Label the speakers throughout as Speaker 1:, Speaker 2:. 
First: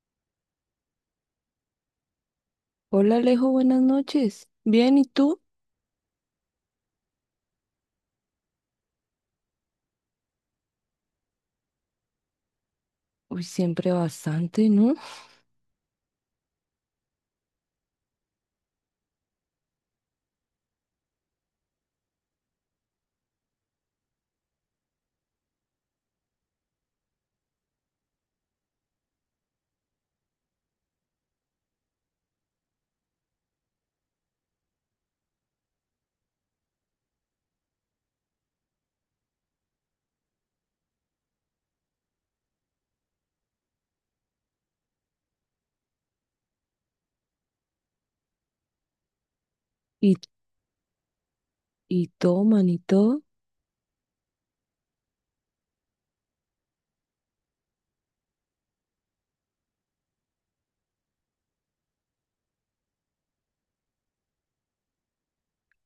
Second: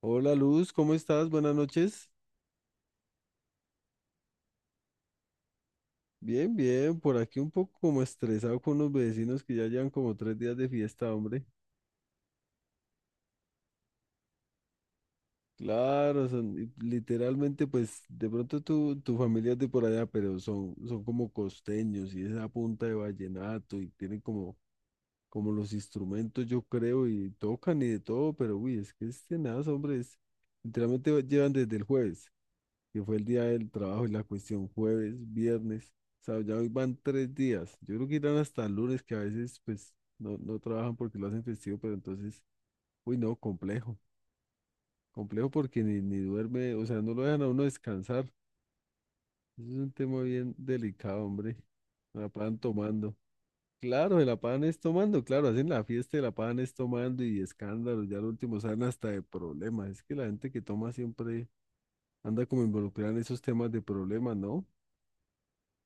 Speaker 1: Hola Luz, ¿cómo estás? Buenas noches.
Speaker 2: Hola Alejo, buenas noches. Bien, ¿y tú?
Speaker 1: Bien, bien, por aquí un poco como estresado con los vecinos que ya llevan como 3 días de fiesta, hombre.
Speaker 2: Uy, siempre bastante, ¿no?
Speaker 1: Claro, son y literalmente, pues de pronto tu familia es de por allá, pero son como costeños y esa punta de vallenato y tienen como los instrumentos, yo creo, y tocan y de todo, pero uy, es que es tenaz, hombre, literalmente llevan desde el jueves, que fue el día del trabajo y la cuestión jueves, viernes, sábado, ya hoy van 3 días. Yo creo que irán hasta el lunes, que a veces pues no, no trabajan porque lo hacen festivo, pero entonces, uy, no, complejo, complejo porque ni duerme, o sea, no lo dejan a uno descansar. Eso es un
Speaker 2: Y,
Speaker 1: tema bien delicado, hombre.
Speaker 2: y
Speaker 1: Se la pagan
Speaker 2: toman y
Speaker 1: tomando.
Speaker 2: todo.
Speaker 1: Claro, se la pagan es tomando, claro, hacen la fiesta y la pagan es tomando y escándalos, ya lo último salen hasta de problemas. Es que la gente que toma siempre anda como involucrada en esos temas de problemas, ¿no?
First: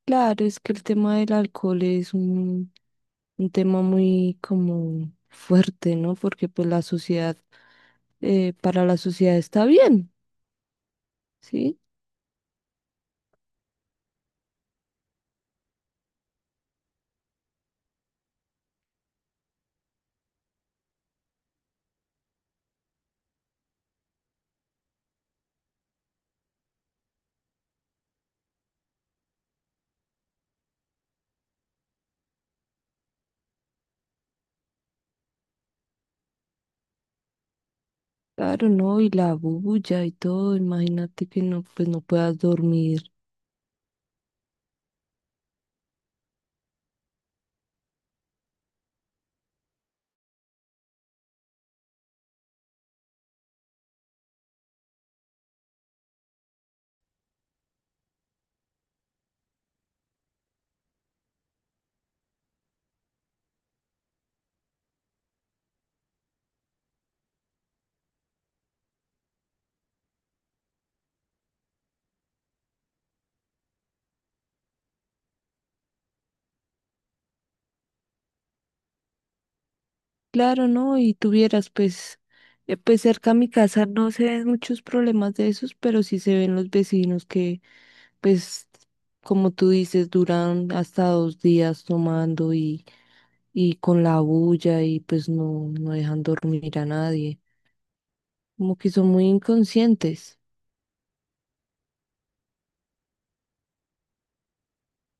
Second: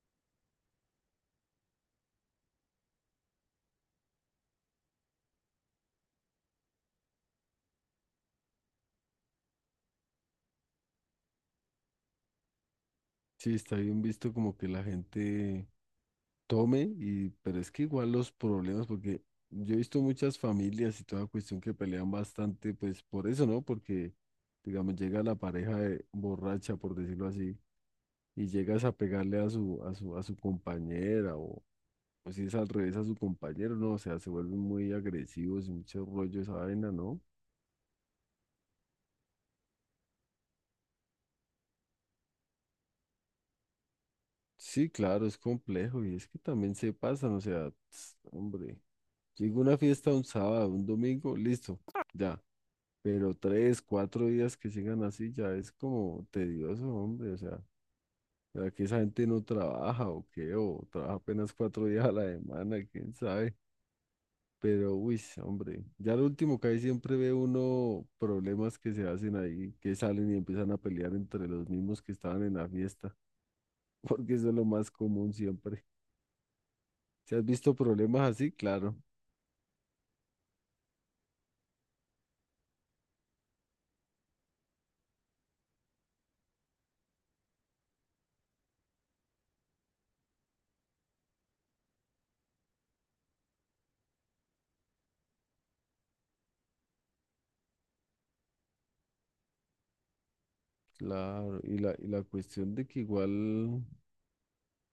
Speaker 2: Claro, es que el tema del alcohol es un tema muy como fuerte, ¿no? Porque pues la sociedad, para la sociedad está bien, ¿sí?
Speaker 1: Sí, está bien visto como que la gente tome y, pero es que igual los problemas, porque yo he visto muchas familias y toda cuestión que pelean bastante, pues por eso, ¿no? Porque, digamos, llega la pareja borracha, por decirlo así, y llegas a pegarle a su compañera, o si es al revés a su compañero, ¿no? O sea, se vuelven muy agresivos y mucho rollo esa vaina, ¿no?
Speaker 2: Claro, ¿no? Y la bulla y todo, imagínate que no, pues no puedas dormir.
Speaker 1: Sí, claro, es complejo y es que también se pasan, o sea, hombre. Llega una fiesta un sábado, un domingo, listo, ya. Pero 3, 4 días que sigan así ya es como tedioso, hombre. O sea, ¿será que esa gente no trabaja o qué? O trabaja apenas 4 días a la semana, quién sabe. Pero, uy, sí, hombre, ya lo último que hay siempre ve uno problemas que se hacen ahí, que salen y empiezan a pelear entre los mismos que estaban en la fiesta, porque eso es lo más común siempre. ¿Si has visto problemas así? Claro,
Speaker 2: Claro, ¿no? Y tuvieras pues... Pues cerca a mi casa no se ven muchos problemas de esos, pero sí se ven los pues, como tú dices, duran hasta 2 días tomando, y con la bulla y pues no dejan dormir a nadie. Como que son muy inconscientes.
Speaker 1: claro. Y la cuestión de que igual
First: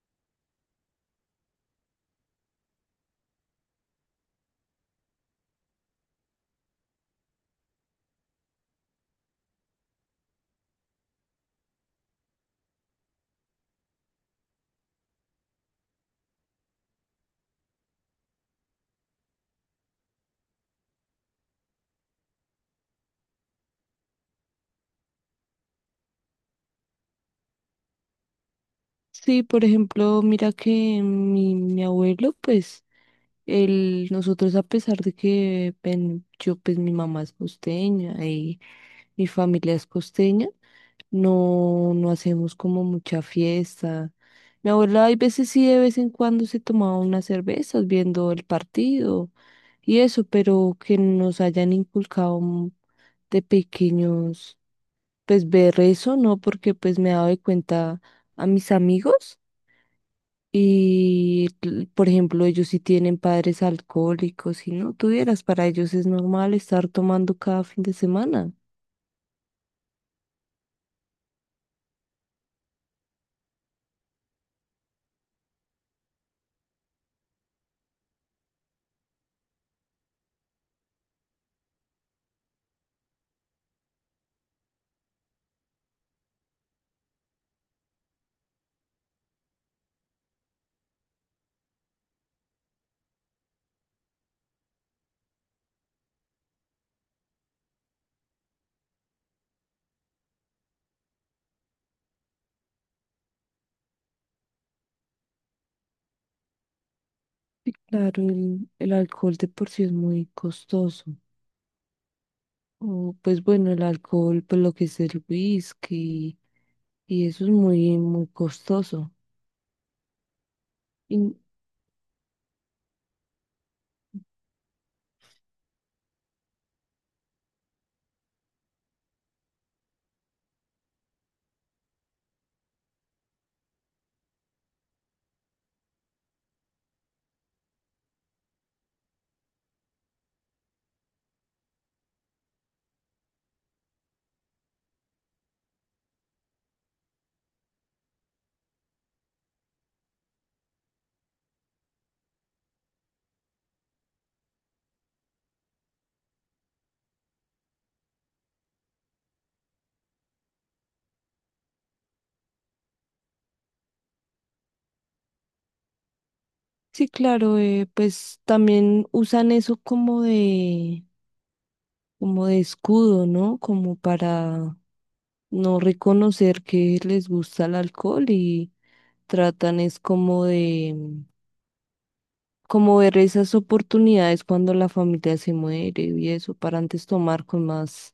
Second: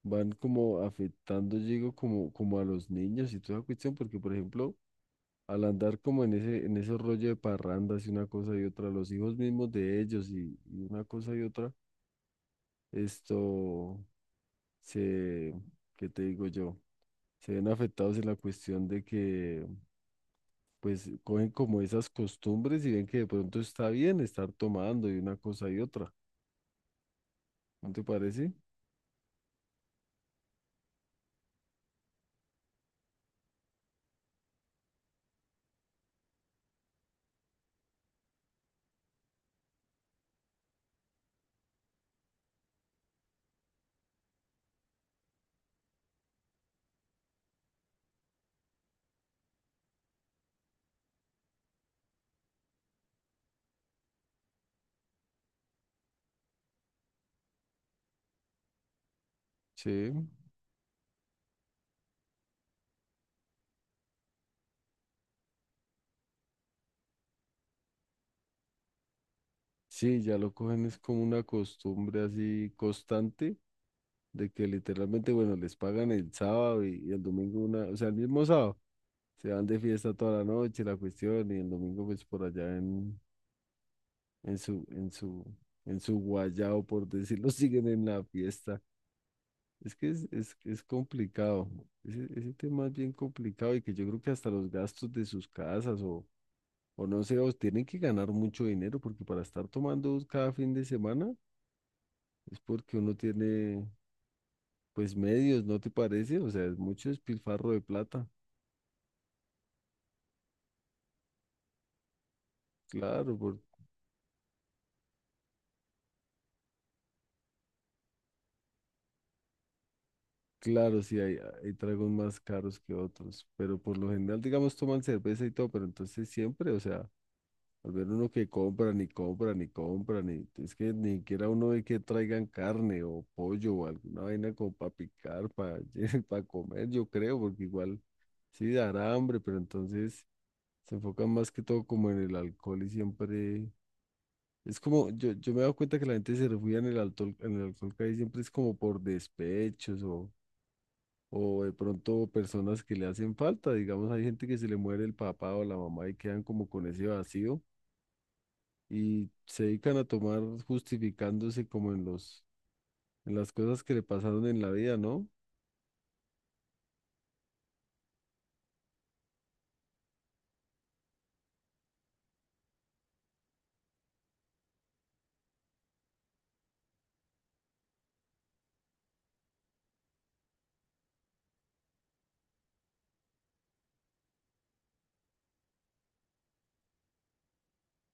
Speaker 1: van como afectando, yo digo, como a los niños y toda esa cuestión, porque por ejemplo, al andar como en ese rollo de parrandas y una cosa y otra, los hijos mismos de ellos y una cosa y otra, esto se, ¿qué te digo yo? Se ven afectados en la cuestión de que pues cogen como esas costumbres y ven que de pronto está bien estar tomando y una cosa y otra. ¿No te parece?
Speaker 2: Sí, por ejemplo, mira que mi abuelo, pues, él, nosotros a pesar de que yo, pues mi mamá es costeña y mi familia es costeña. No, no hacemos como mucha fiesta. Mi abuela hay veces sí, de vez en cuando se tomaba unas cervezas viendo el partido y eso, pero que nos hayan inculcado de pequeños, pues ver eso, ¿no? Porque pues me he dado de cuenta a mis amigos
Speaker 1: Sí,
Speaker 2: y, por ejemplo, ellos sí tienen padres alcohólicos y no tuvieras, para ellos es normal estar tomando cada fin de semana.
Speaker 1: sí, ya lo cogen es como una costumbre así constante de que literalmente, bueno, les pagan el sábado y el domingo una, o sea, el mismo sábado, se van de fiesta toda la noche, la cuestión, y el domingo pues por allá en su, en su, en su guayao, por decirlo, siguen en la fiesta. Es que es complicado, ese tema es bien complicado y que yo creo que hasta los gastos de sus casas o no sé, o tienen que ganar mucho dinero porque para estar tomando cada fin de semana es porque uno tiene, pues medios, ¿no te parece? O sea, es mucho despilfarro
Speaker 2: Sí,
Speaker 1: de
Speaker 2: claro,
Speaker 1: plata.
Speaker 2: el alcohol de por sí es muy costoso. O,
Speaker 1: Claro,
Speaker 2: pues bueno, el alcohol, pues lo que es el whisky, y eso es muy costoso.
Speaker 1: claro, sí,
Speaker 2: Y
Speaker 1: hay tragos más caros que otros, pero por lo general, digamos, toman cerveza y todo, pero entonces siempre, o sea, al ver uno que compra, ni compra, ni compra, ni, es que ni siquiera uno ve que traigan carne o pollo o alguna vaina como para picar, para, para comer, yo creo, porque igual sí dará hambre, pero entonces se enfocan más que todo como en el alcohol y siempre. Es como, yo me he dado cuenta que la gente se refugia en el alcohol casi siempre es como por despechos o de pronto personas que le hacen falta, digamos, hay gente que se le muere el papá o la mamá y quedan como con ese vacío y se dedican a tomar justificándose como en los, en las cosas que le pasaron en la vida, ¿no?
Speaker 2: sí, claro, pues también usan eso como como de escudo, ¿no? Como para no reconocer que les gusta el alcohol y tratan es como ver esas oportunidades cuando la familia se muere y eso, para antes tomar con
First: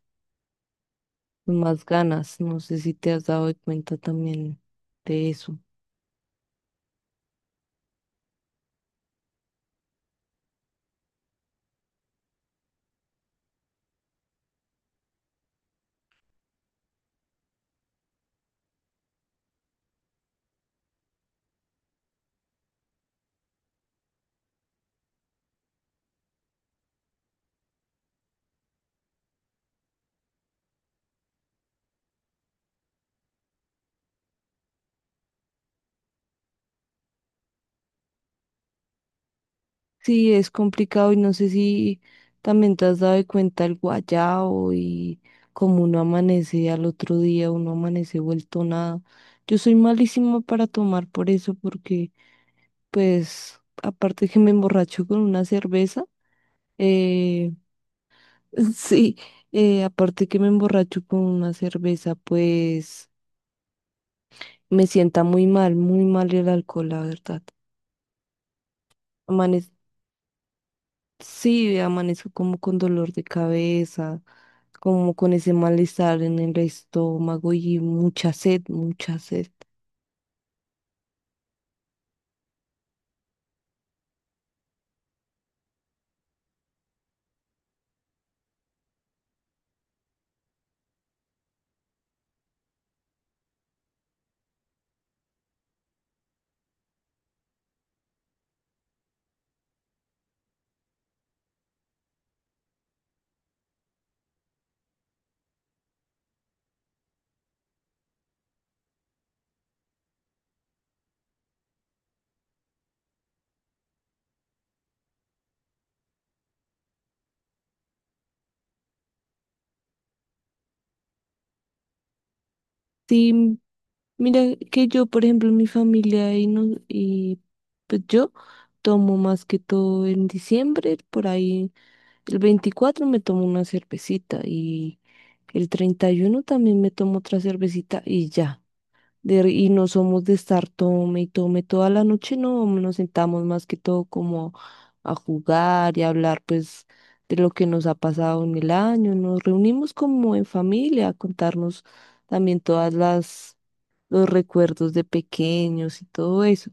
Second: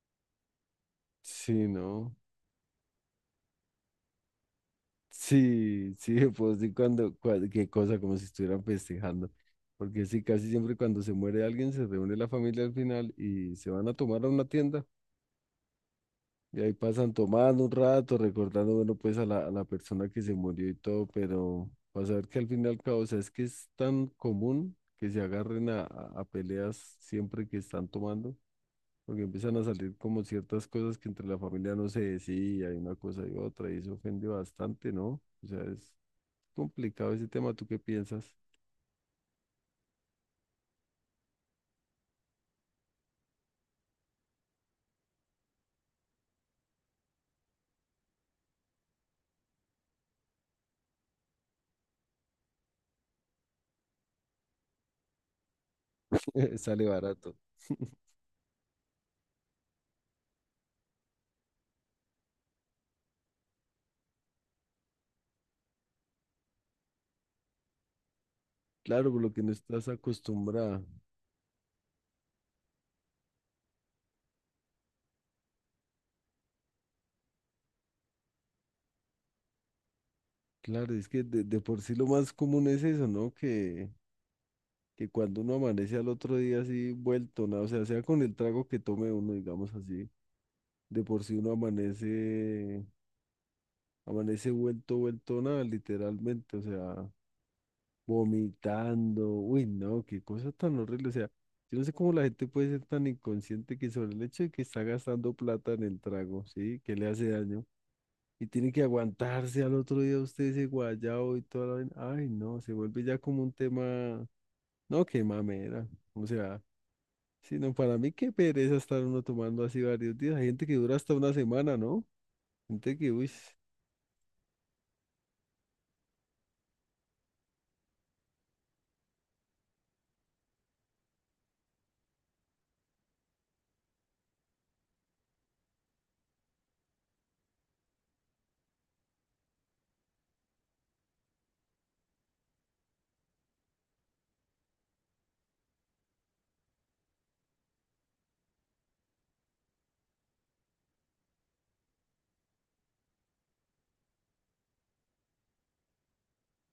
Speaker 1: Sí,
Speaker 2: más
Speaker 1: ¿no?
Speaker 2: ganas. No sé si te has dado cuenta también de eso.
Speaker 1: Sí, sí, pues sí, qué cosa, como si estuvieran festejando. Porque sí, casi siempre cuando se muere alguien se reúne la familia al final y se van a tomar a una tienda y ahí pasan tomando un rato, recordando, bueno, pues a la persona que se murió y todo, pero vas a ver que al fin y al cabo, o sea, es que es tan común que se agarren a peleas siempre que están tomando, porque empiezan a salir como ciertas cosas que entre la familia no se decía, y una cosa y otra, y eso ofende bastante, ¿no? O sea, es complicado ese tema, ¿tú qué piensas?
Speaker 2: Sí, es complicado y no sé si también te has dado cuenta el guayao y como uno amanece al otro día, uno amanece vuelto nada. Yo soy malísima para tomar por eso porque pues aparte que me emborracho con una cerveza,
Speaker 1: Sale barato.
Speaker 2: eh, sí, aparte que me emborracho con una cerveza, pues me sienta muy mal el alcohol, la verdad.
Speaker 1: Claro, por lo que no estás acostumbrada.
Speaker 2: Sí, amanezco como con dolor de cabeza, como con ese malestar en el estómago y mucha sed, mucha sed.
Speaker 1: Claro, es que de por sí lo más común es eso, ¿no? Que cuando uno amanece al otro día así vuelto, nada, o sea, sea con el trago que tome uno, digamos así, de por sí uno amanece, amanece vuelto, vuelto nada, literalmente, o sea, vomitando, uy, no, qué cosa tan horrible, o sea, yo no sé cómo la gente puede ser tan inconsciente que sobre el hecho de que está gastando plata en el trago, ¿sí? Que le hace daño. Y tiene que aguantarse al otro día usted ese guayao y toda la vaina. Ay, no, se vuelve ya como un tema. No, qué mamera. O sea, sino para mí qué pereza estar uno tomando así varios días. Hay gente que dura hasta una semana, ¿no? Gente que, uy,
Speaker 2: Sí, mira que yo, por ejemplo, mi familia y, no, y pues yo tomo más que todo en diciembre, por ahí el 24 me tomo una cervecita y el 31 también me tomo otra cervecita y ya. Y no somos de estar tome y tome toda la noche, no, nos sentamos más que todo como a jugar y a hablar pues de lo que nos ha pasado en el año, nos reunimos como en familia a contarnos también todas las los recuerdos de pequeños y todo eso.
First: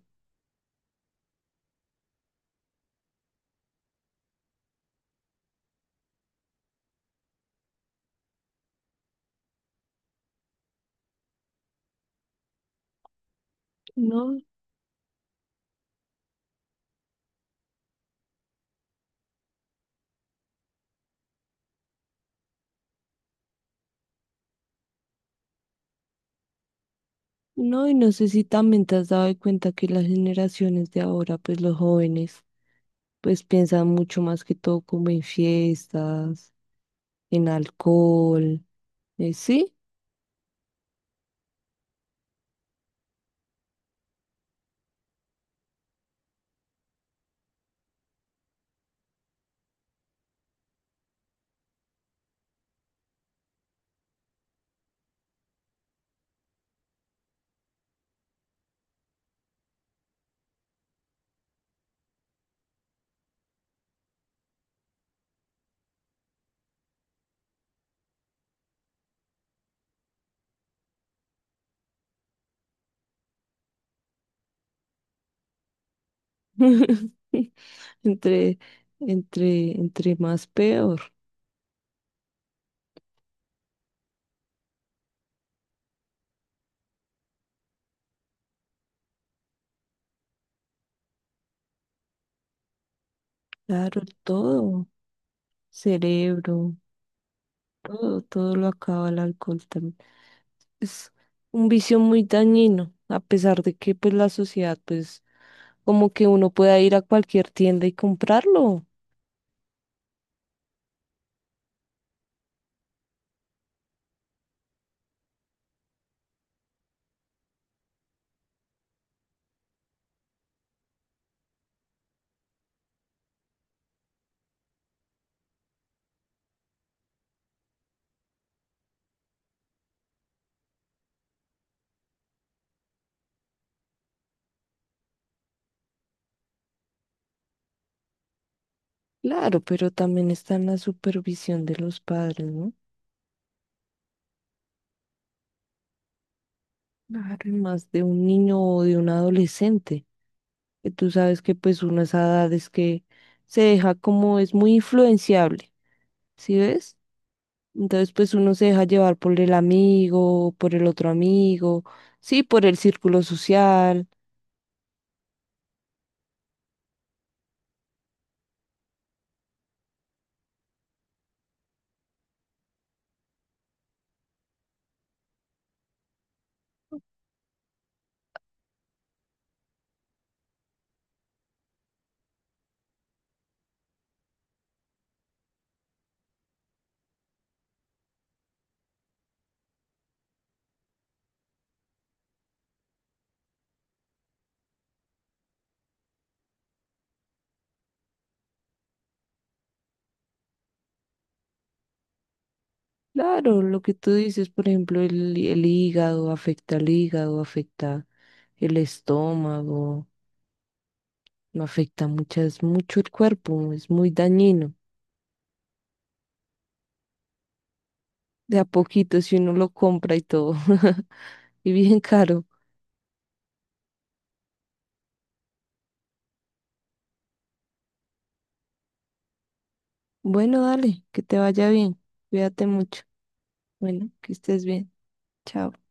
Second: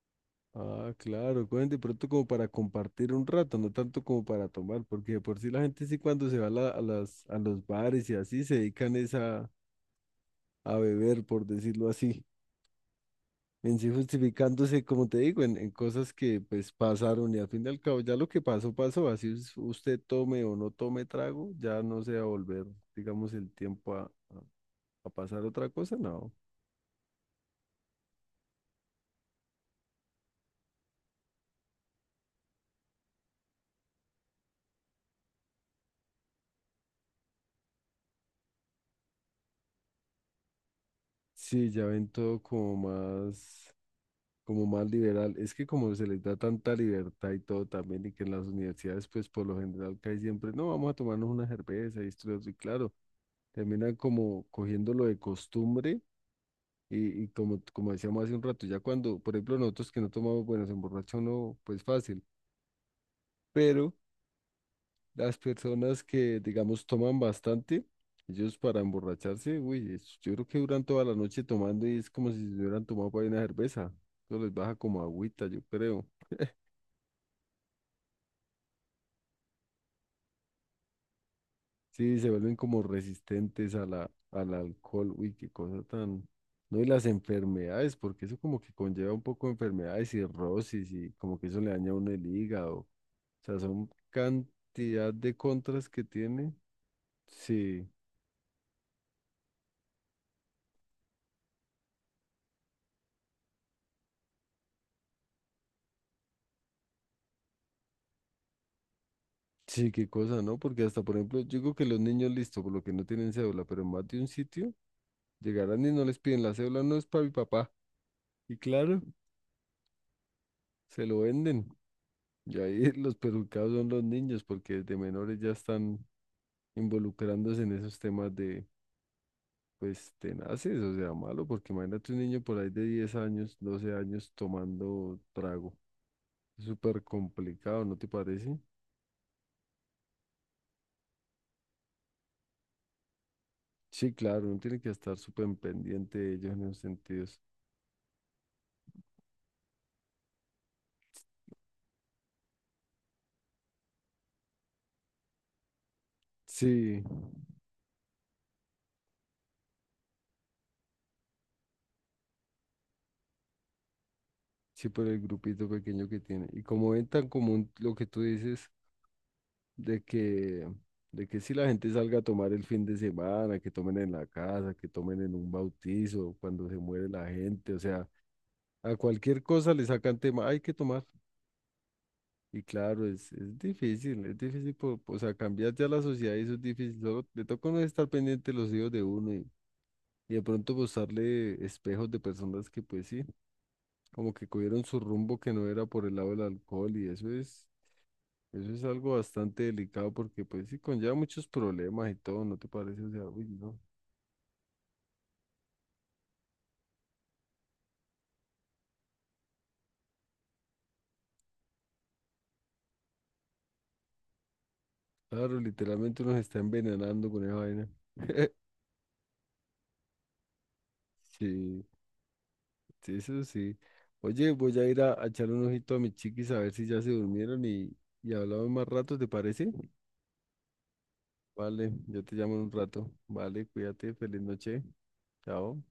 Speaker 1: ah, claro, cogen de pronto como para compartir un rato, no tanto como para tomar, porque de por sí la gente sí cuando se va a, a las, a los bares y así se dedican es a beber, por decirlo así, en sí
Speaker 2: No,
Speaker 1: justificándose, como te digo, en cosas que pues pasaron y al fin y al cabo ya lo que pasó, pasó, así usted tome o no tome trago, ya no se va a volver, digamos, el tiempo a a pasar otra cosa, no.
Speaker 2: no, y no sé si también te has dado de cuenta que las generaciones de ahora, pues los jóvenes, pues piensan mucho más que todo como en fiestas, en alcohol, sí.
Speaker 1: Sí, ya ven todo como más liberal. Es que como se les da tanta libertad y todo también, y que en las universidades, pues por lo general cae siempre, no, vamos a tomarnos una cerveza y esto y lo otro", y claro, terminan como cogiendo lo de costumbre y como, como decíamos hace un rato, ya cuando, por ejemplo, nosotros que no tomamos, bueno, se emborracha uno, pues fácil, pero las personas que, digamos, toman bastante, ellos para emborracharse, uy, yo creo que duran toda la noche tomando y es como si se hubieran tomado para una cerveza. Eso les baja como agüita, yo creo.
Speaker 2: Entre, entre más peor.
Speaker 1: Sí, se vuelven como resistentes a la, al alcohol. Uy, qué cosa tan. No, y las enfermedades, porque eso como que conlleva un poco de enfermedades, cirrosis y como que eso le daña a uno el hígado. O sea, son
Speaker 2: Claro, todo.
Speaker 1: cantidad de contras que tiene.
Speaker 2: Cerebro,
Speaker 1: Sí.
Speaker 2: todo, todo lo acaba el alcohol también. Es un vicio muy dañino, a pesar de que pues la sociedad, pues, como que uno pueda ir a cualquier tienda y comprarlo.
Speaker 1: Sí, qué cosa, ¿no? Porque hasta, por ejemplo, yo digo que los niños, listo, por lo que no tienen cédula, pero en más de un sitio, llegarán y no les piden la cédula, no es para mi papá. Y claro, se lo venden. Y ahí los perjudicados son los niños, porque desde menores ya están involucrándose en esos temas de, pues, tenaces, o sea, malo, porque imagínate un niño por ahí de 10 años, 12 años tomando trago. Es súper complicado, ¿no te parece?
Speaker 2: Claro, pero también está en la supervisión de los padres, ¿no?
Speaker 1: Sí, claro, uno tiene que estar súper pendiente de ellos en esos
Speaker 2: Claro,
Speaker 1: sentidos.
Speaker 2: y más de un niño o de un adolescente. Que tú sabes que pues uno a esa edad es que se deja, como es muy influenciable. ¿Sí ves?
Speaker 1: Sí.
Speaker 2: Entonces, pues uno se deja llevar por el amigo, por el otro amigo, sí, por el círculo social.
Speaker 1: Sí, por el grupito pequeño que tiene. Y como ven tan común lo que tú dices de que, de que si la gente salga a tomar el fin de semana, que tomen en la casa, que tomen en un bautizo, cuando se muere la gente, o sea, a cualquier cosa le sacan tema, hay que tomar. Y claro, es difícil, es difícil, por, o sea, cambiar ya la sociedad y eso es difícil. Solo le toca a uno estar pendiente de los hijos de uno y de pronto postarle espejos de personas que pues sí, como que cogieron su rumbo que no era por el lado del alcohol Eso es algo bastante delicado porque pues sí conlleva muchos problemas y todo, ¿no te parece? O sea, uy,
Speaker 2: Claro,
Speaker 1: no.
Speaker 2: lo que tú dices, por ejemplo, el hígado, afecta al hígado, afecta el estómago, no afecta mucho el cuerpo, es muy dañino.
Speaker 1: Claro, literalmente uno se está envenenando con esa vaina.
Speaker 2: De a poquito, si uno lo compra y todo, y
Speaker 1: Sí,
Speaker 2: bien caro.
Speaker 1: sí, eso sí. Oye, voy a ir a echarle un ojito a mis chiquis a ver si ya se durmieron y hablamos más rato, ¿te parece?
Speaker 2: Bueno, dale, que te vaya
Speaker 1: Vale,
Speaker 2: bien,
Speaker 1: yo te llamo en
Speaker 2: cuídate
Speaker 1: un
Speaker 2: mucho.
Speaker 1: rato. Vale,
Speaker 2: Bueno,
Speaker 1: cuídate,
Speaker 2: que
Speaker 1: feliz
Speaker 2: estés
Speaker 1: noche.
Speaker 2: bien. Chao.
Speaker 1: Chao.